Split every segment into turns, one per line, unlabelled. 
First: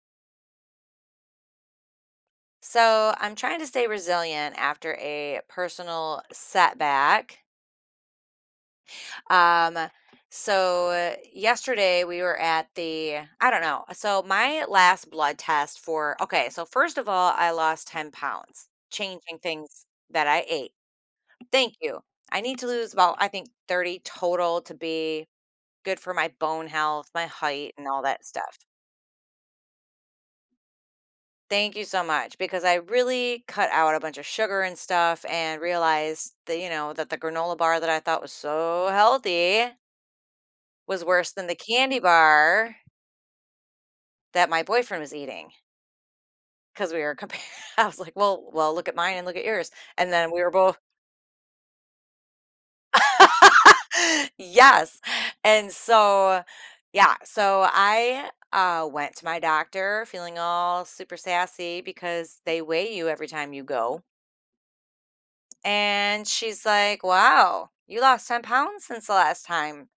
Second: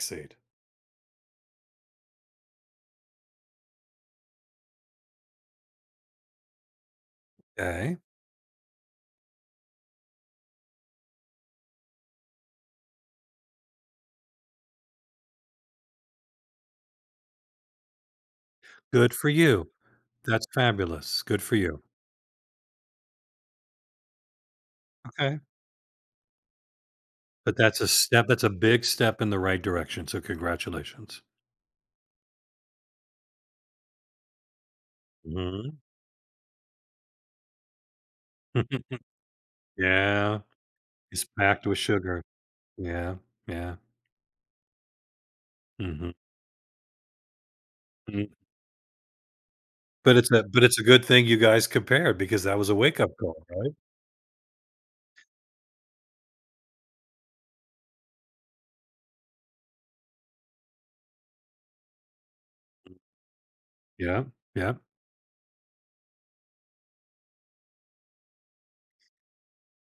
Succeed.
So I'm trying to stay resilient after a personal setback.
Okay,
Um, so yesterday we were at the, I don't know. So my last blood test for, okay, so first of all, I lost 10 pounds,
good for
changing
you.
things that I
That's
ate.
fabulous. Good for
Thank
you.
you. I need to lose about, I think, 30 total to be
Okay.
good for my bone health, my
But
height,
that's
and
a
all that
step, that's a
stuff.
big step in the right direction, so congratulations.
Thank you so much because I really cut out a bunch of sugar and stuff and
Mhm.
realized that, that the granola bar that I thought was so healthy
Yeah,
was
it's
worse than the
packed with
candy
sugar.
bar
Yeah, yeah.
that my boyfriend was eating
Mhm,
because we were comparing. I was like,
mhm.
well, look at mine and look at yours. And
But it's
then we
a
were
but
both,
it's a good thing you guys compared because that was a wake-up call, right?
yes. And so, yeah, so I went to my doctor feeling all super sassy because they weigh you every time you go.
Yeah, yeah.
And she's like, "Wow, you lost 10 pounds since the last time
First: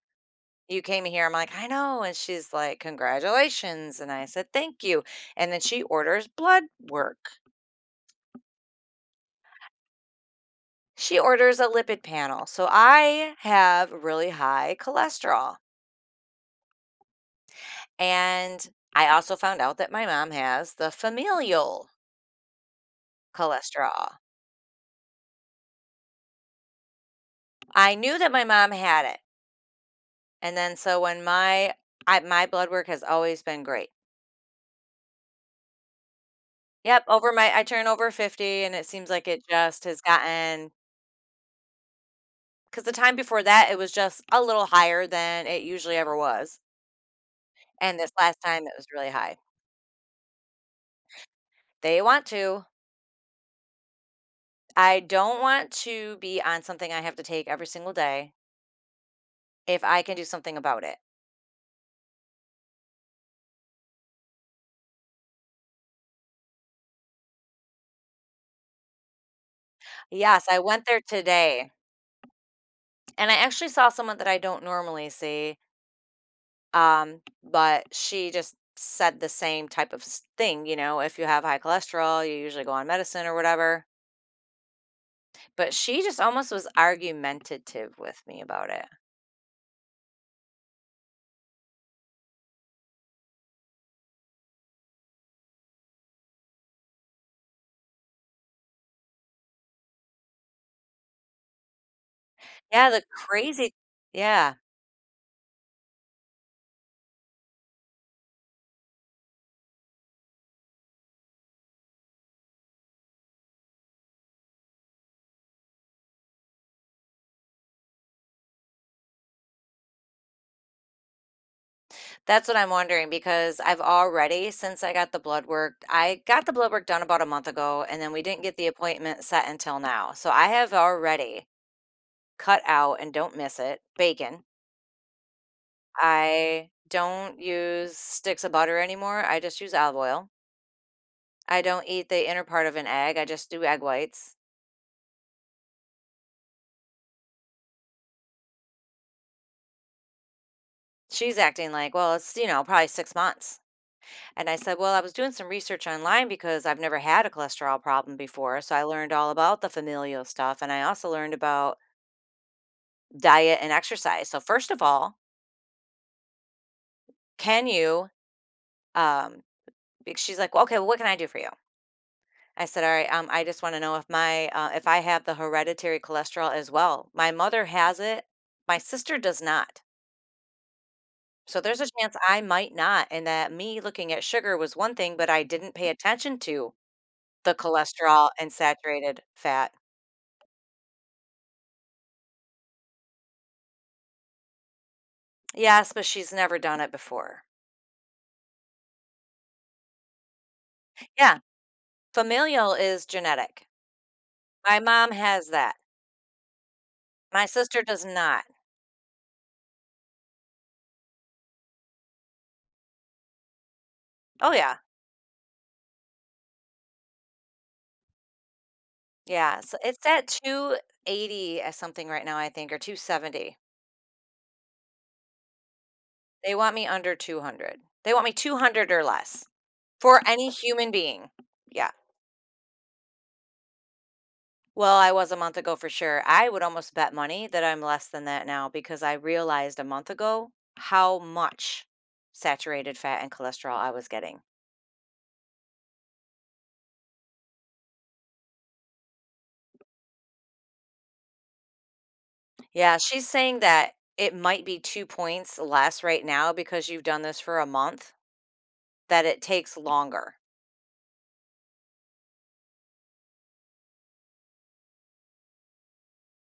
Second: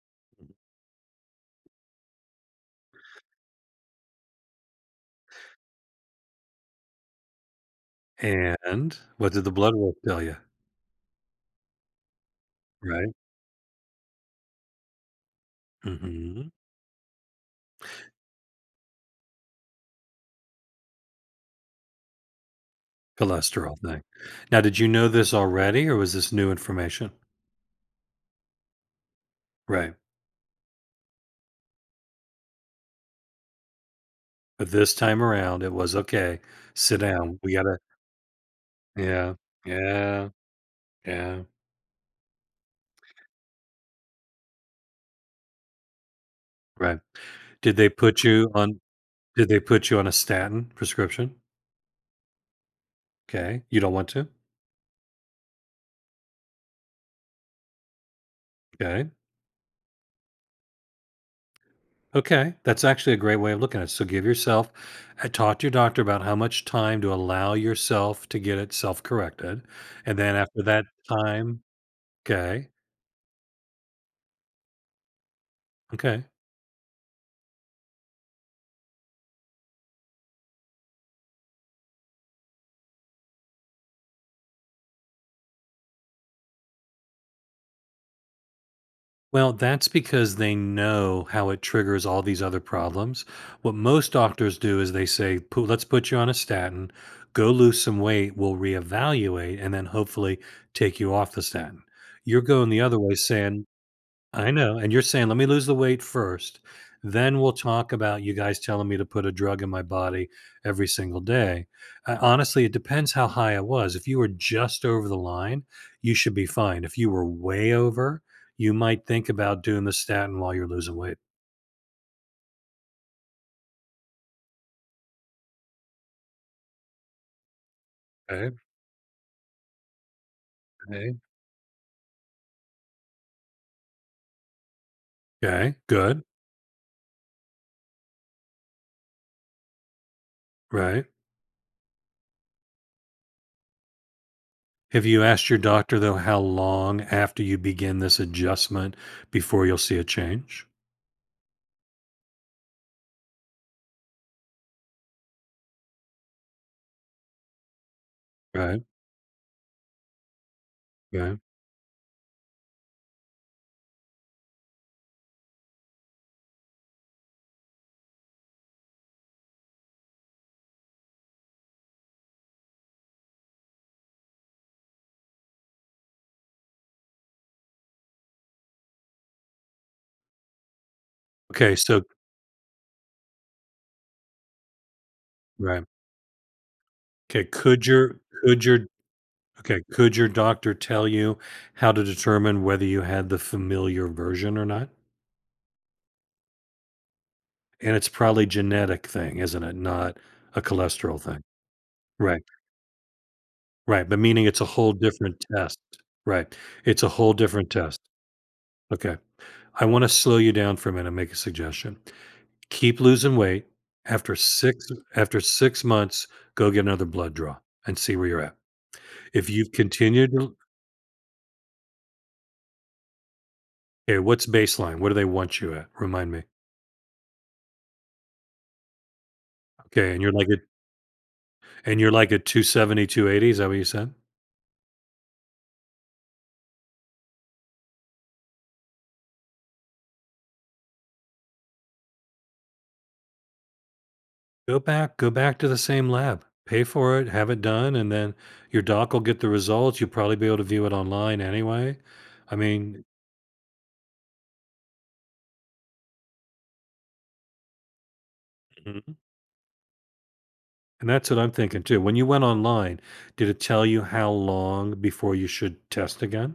you came here." I'm like, "I know." And she's like, "Congratulations." And I said, "Thank you." And then she orders blood work.
And what did the blood work tell you?
She orders a lipid panel. So
Right?
I have really high cholesterol.
Mhm.
And I also found out that my mom has the familial
Cholesterol thing.
cholesterol.
Now, did you know this already or was this new information?
I knew that my mom had it.
Right.
And then so when my I, my blood work has always been great.
But this time around, it was, "Okay, sit
Yep, over
down, we
my I
gotta."
turn over 50 and it seems like
Yeah,
it just has
yeah,
gotten.
yeah,
Cause the time before that, it was just a little higher than it usually ever was,
right. Did they
and this
put
last
you
time, it
on
was really high.
did they put you on a statin prescription?
They want to.
Okay, you don't want to?
I don't want to be on something I have to take every single day
Okay,
if I can do something about it.
okay, that's actually a great way of looking at it, so give yourself talk to your doctor about how much time to allow yourself to get it self-corrected, and then
Yes, I
after
went
that
there
time,
today,
okay,
and I actually saw someone that I don't normally see,
okay.
but she just said the same type of s thing, you know, "If you have high cholesterol, you usually go on medicine or whatever." But she just almost was argumentative with me about it.
Well, that's because they know how it triggers all these other problems. What most doctors do is they say, "Pu- let's put you on a statin, go lose some weight, we'll reevaluate, and then hopefully take you off the statin." You're going the
Yeah,
other
the
way saying,
crazy.
I
Yeah,
know, and you're saying, "Let me lose the weight first, then we'll talk about you guys telling me to put a drug in my body every single day." Honestly, it depends how high it was. If you were just over the line, you should be fine. If you were way over, you might think about doing the statin while you're losing weight.
that's what I'm wondering because I've already, since I got the blood work done about a month ago, and then we didn't
Okay,
get the appointment set until now, so I have
okay.
already cut out and don't miss it, bacon.
Okay, good,
I don't use sticks of butter anymore, I just use olive oil.
right.
I don't eat the inner part of an egg, I just do egg whites.
Have you asked your doctor, though, how long after you begin this adjustment before you'll see a change?
She's acting like, "Well, it's, you know, probably 6 months." And I said, well, I was doing some research online because I've never had a cholesterol problem before. So
Right,
I learned all about the familial stuff. And I also learned
right.
about diet and exercise. So, first of all, can you? Um, she's like, well, okay, well, what can I do for you? I said, all right, I just want to know if if I have the hereditary cholesterol as well. My mother has it, my sister does not. So
Okay,
there's a
so
chance I might not. And that me looking at sugar was one thing, but I didn't
right.
pay attention to
Okay,
the
could your
cholesterol and
could your
saturated fat.
okay, could your doctor tell you how to determine whether you had the familiar version or not?
Yes, but she's never done it before.
And it's probably genetic thing, isn't it? Not a cholesterol
Yeah,
thing. Right.
familial is genetic.
Right, but meaning it's a
My
whole
mom
different
has that.
test. Right. It's a whole
My
different
sister
test.
does not.
Okay. I wanna slow you down for a minute and make a suggestion. Keep losing weight. After
Oh, yeah.
6 after 6 months, go get another blood draw and see where you're at. If
Yeah,
you've
so it's at
continued to
280 or something right now, I think, or 270.
okay, what's baseline? What do they want you at? Remind me.
They want me under 200. They want me 200 or less
Okay,
for
and you're like
any human being. Yeah.
And you're like at 270, 280, is that what you said?
Well, I was a month ago for sure. I would almost bet money that I'm less than that now because I realized a month ago how much saturated fat and cholesterol I was getting.
Go back to the same lab. Pay for it, have it done, and then your doc will get the results. You'll probably be able to view it online anyway. I
Yeah,
mean,
she's saying that it might be 2 points less right now because you've done this for a month,
mhm.
that it takes longer.
And that's what I'm thinking too. When you went online, did it tell you how long before you should test again?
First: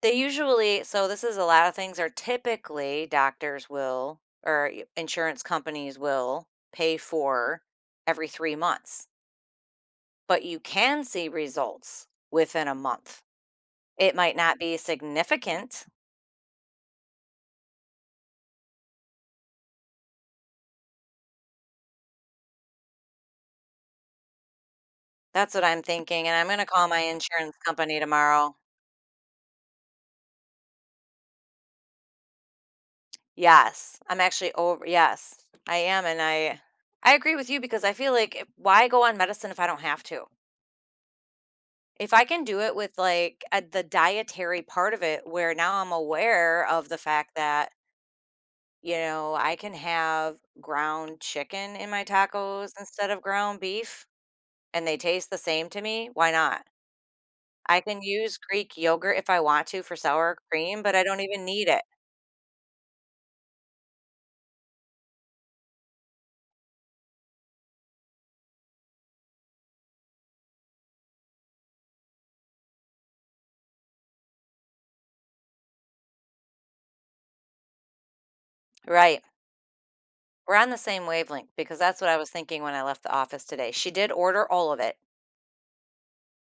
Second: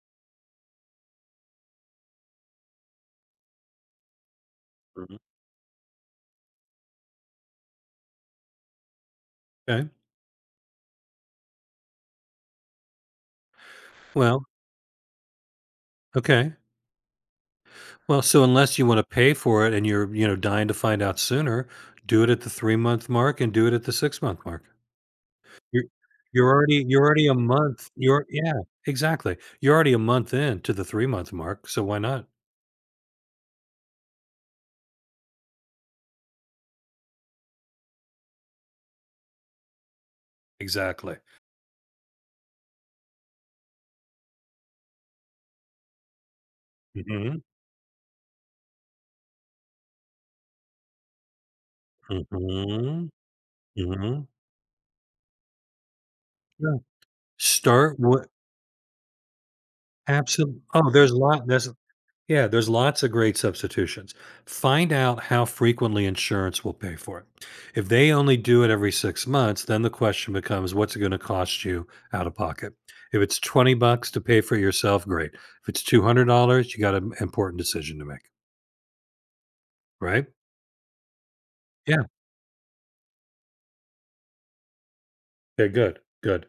They usually, so this is, a lot of things are typically doctors will or y
Mhm.
insurance companies will pay for every 3 months,
Okay.
but you can see results within a month. It might
Well,
not be significant.
okay. Well, so unless you want to pay for it and you're, you know, dying to find out sooner, do it at the 3 month mark and do it at the 6 month mark.
That's what I'm
You're
thinking, and I'm gonna call my
you're already a
insurance
month
company
you're
tomorrow.
yeah, exactly. You're already a month in to the 3-month mark, so why not?
Yes, I'm actually over, yes, I am, and I agree with you because I feel like, why go on medicine if I don't have to?
Exactly.
If I can do it with, like, the dietary part of it, where now I'm aware of the fact
Mhm,
that, I can have ground chicken in my tacos
mhm,
instead of ground beef,
mhm,
and they taste the same to me, why not?
yeah.
I
Start
can
what
use Greek yogurt if I want to for sour
absolutely.
cream,
Oh,
but I
there's
don't even
lot
need
there's
it.
yeah, there's lots of great substitutions. Find out how frequently insurance will pay for it. If they only do it every 6 months, then the question becomes, what's it gonna cost you out of pocket? If it's $20 to pay for it yourself, great. If it's $200, you got an important decision to make.
Right.
Right?
We're on the same wavelength because that's
Yeah.
what I was thinking when I left the office today. She did order all of it.
Okay, good, good.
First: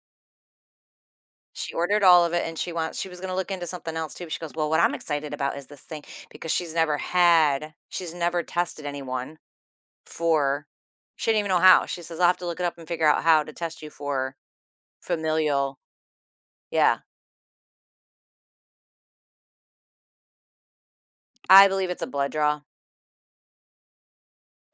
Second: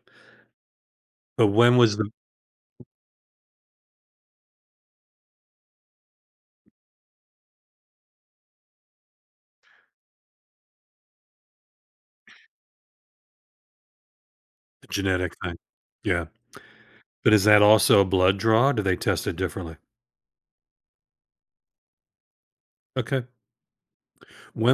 But
She
when was
ordered
the
all of it and she was gonna look into something else too. But she goes, well, what I'm excited about is this thing because she's never tested anyone for, she didn't even know how. She says, I'll have to look it up and figure out how to test you for
genetic thing?
familial.
Yeah.
Yeah.
But is that also a blood draw? Do they test it differently?
I believe it's a blood draw.
Okay.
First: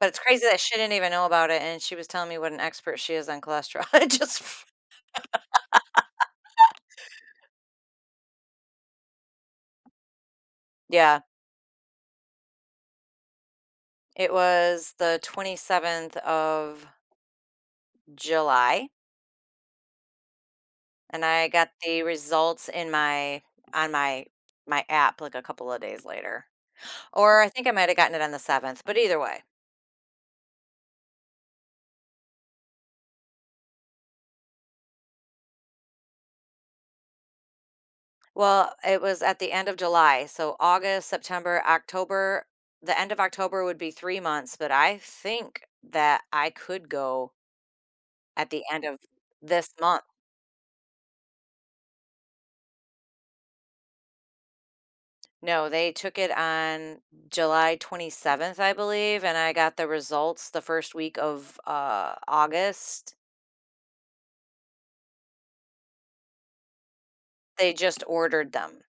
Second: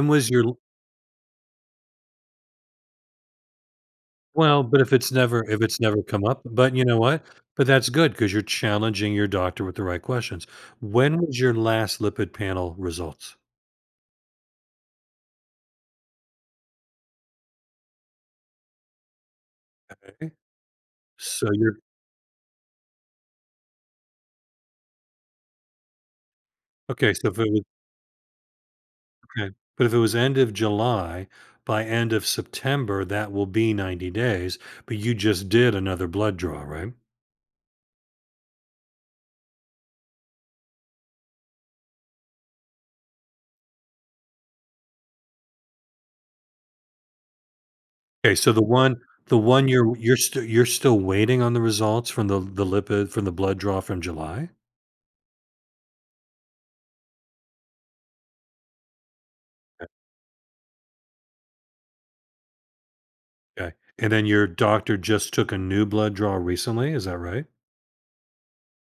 But it's
was
crazy
your
that she didn't even know about it and she was telling me what an expert she is on cholesterol. It just,
well, but if it's never come up, but you know what? But that's good because 'cause you're challenging your doctor with the right questions. When
yeah.
was your last lipid panel results?
It was the 27th of July.
Okay.
And I
So
got
you're
the results in my on my my app, like, a couple of days later.
okay, so if
Or I
it was
think I might have gotten it on the 7th, but either way.
okay, but if it was end of July, by end of September, that will be 90 days, but you just did another blood draw, right?
Well, it was at the end of July, so August, September, October, the end of October would be 3 months, but I think that I could go
Okay,
at
so
the
the
end of
one the one
this
you're
month.
you're st you're still waiting on the results from the lipid from the blood draw from July?
No, they took it on July 27th, I believe, and I got the
Okay,
results the 1st week of, August.
okay, and then your doctor just took a new blood draw recently, is that right?
They just ordered them.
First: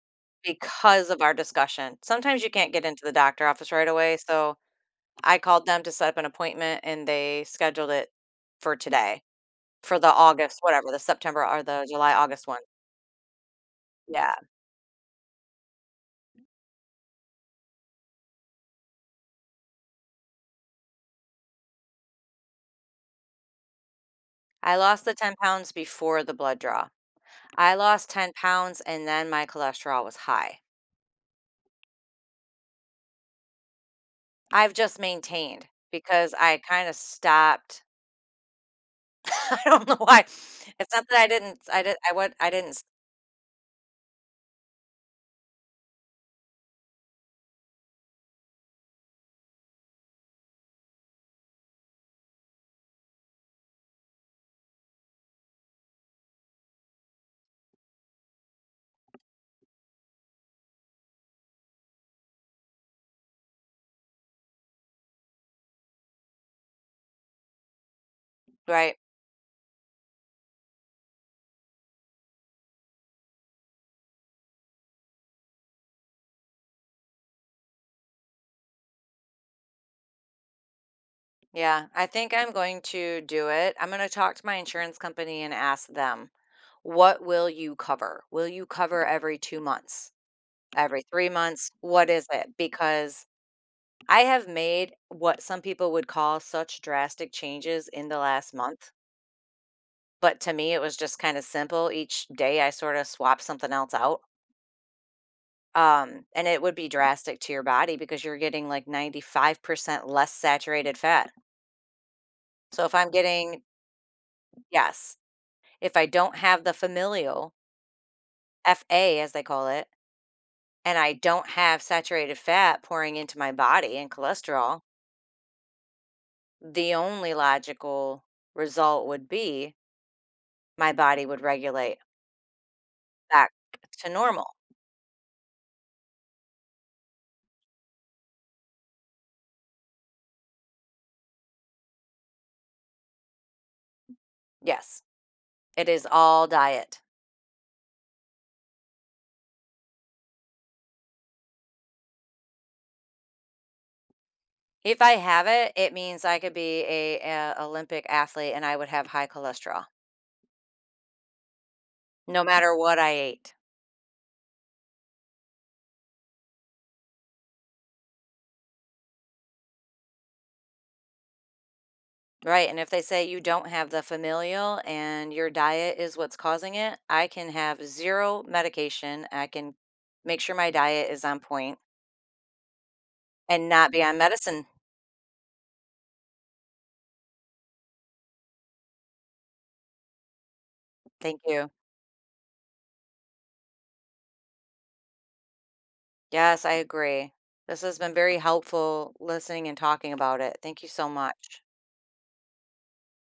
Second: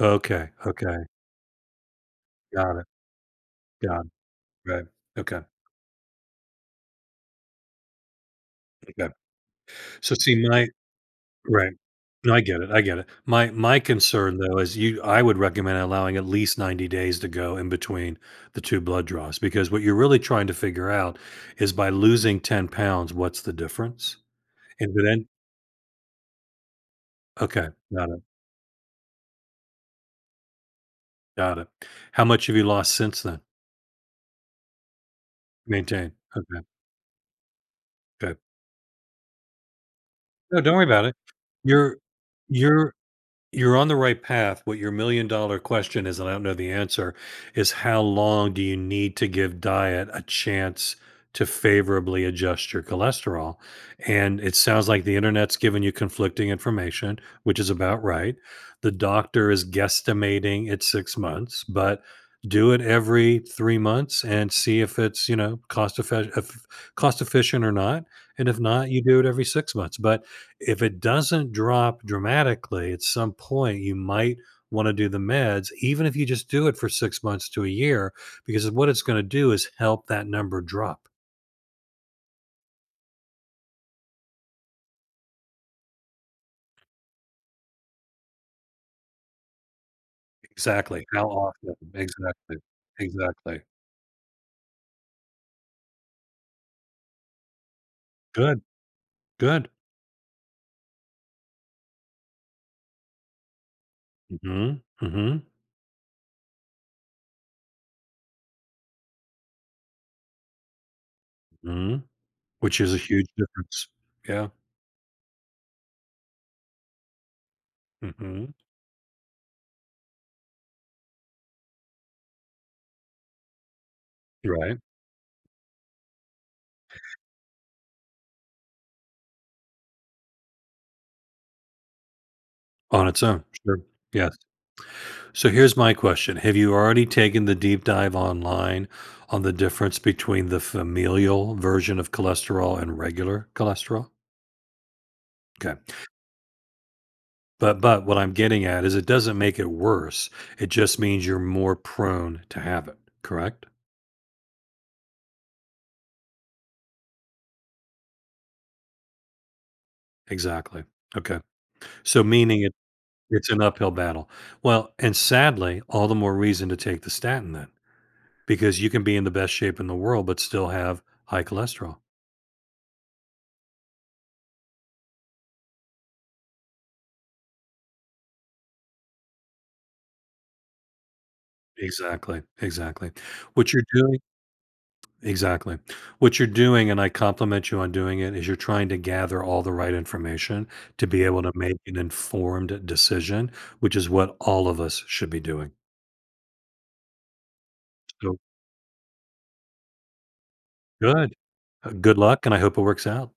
Okay, okay,
Because of our discussion. Sometimes you can't
got
get
it,
into the doctor office right
got
away, so
it, right,
I
okay,
called them to set up an appointment, and they scheduled it for
okay.
today, for the
So see
August
my
whatever, the September or
right,
the July,
no, I
August one.
get it, I get it. My
Yeah.
concern though is you I would recommend allowing at least 90 days to go in between the 2 blood draws, because what you're really trying to figure out is by losing 10 pounds, what's the difference?
I
And
lost the
then
10 pounds before the blood draw.
okay,
I lost
got it.
10 pounds, and then my cholesterol was high.
Got it. How much have you lost since then?
I've just maintained
Maintain.
because I
Okay,
kinda stopped.
good.
I don't know why.
No, don't worry
It's
about
not
it.
that I didn't, I did,
You're
I would, I didn't s
you're You're on the right path. What your million dollar question is, and I don't know the answer, is how long do you need to give diet a chance to favorably adjust your cholesterol? And it sounds like the internet's giving you conflicting information, which is about right. The doctor is guesstimating it's 6 months, but do it every 3 months and see if it's, you know, cost efficient or not, and if not
right.
you do it every 6 months, but if it doesn't drop dramatically at some point, you might want to do the meds, even if you just do it for 6 months to a year, because what it's going to do is help that number drop.
Yeah, I think I'm going to do it. I'm going to talk to my insurance company and ask them, what will you cover? Will you cover every 2 months, every
Exactly. How
3 months?
often?
What is it?
Exactly.
Because
Exactly.
I have made what some people would call such drastic changes in the last
Good.
month.
Good.
But to me, it was just kind of simple. Each day I sort of swap something else out.
Hmm, hmm,
And it would be drastic to your body because you're getting like 95% less saturated fat.
hmm. Which
So
is
if
a
I'm
huge
getting,
difference. Yeah.
yes, if I don't have the familial,
Hmm.
FA as they call it, and I don't have saturated fat pouring into my body and
Right.
cholesterol, the only logical result would be my body would regulate
On its own.
back
Sure.
to
Yeah.
normal.
So here's my question. Have you already taken the deep dive online on the difference between the familial version of cholesterol and regular cholesterol?
Yes,
Okay.
it is all diet.
But what I'm getting at is it doesn't make it worse. It just means you're more prone to have it, correct?
If I have it, it means I could be a Olympic athlete and I would have high cholesterol
Exactly. Okay. So
no
meaning it
matter what I
it's
ate.
an uphill battle. Well, and sadly, all the more reason to take the statin then because you can be in the best shape in the world but still have high cholesterol.
Right, and if they say you don't have the familial and your diet is what's causing it, I can have 0 medication, I can make sure my diet is on point
Exactly. Exactly.
and
What you're
not be on
doing
medicine.
exactly. What you're doing, and I compliment you on doing it, is you're trying to gather all the right information to be
Thank
able to
you.
make an informed decision, which is what all of us should be doing.
Yes, I agree. This has been very
So
helpful listening and talking about it. Thank you so
good.
much.
Good luck, and I hope it works out.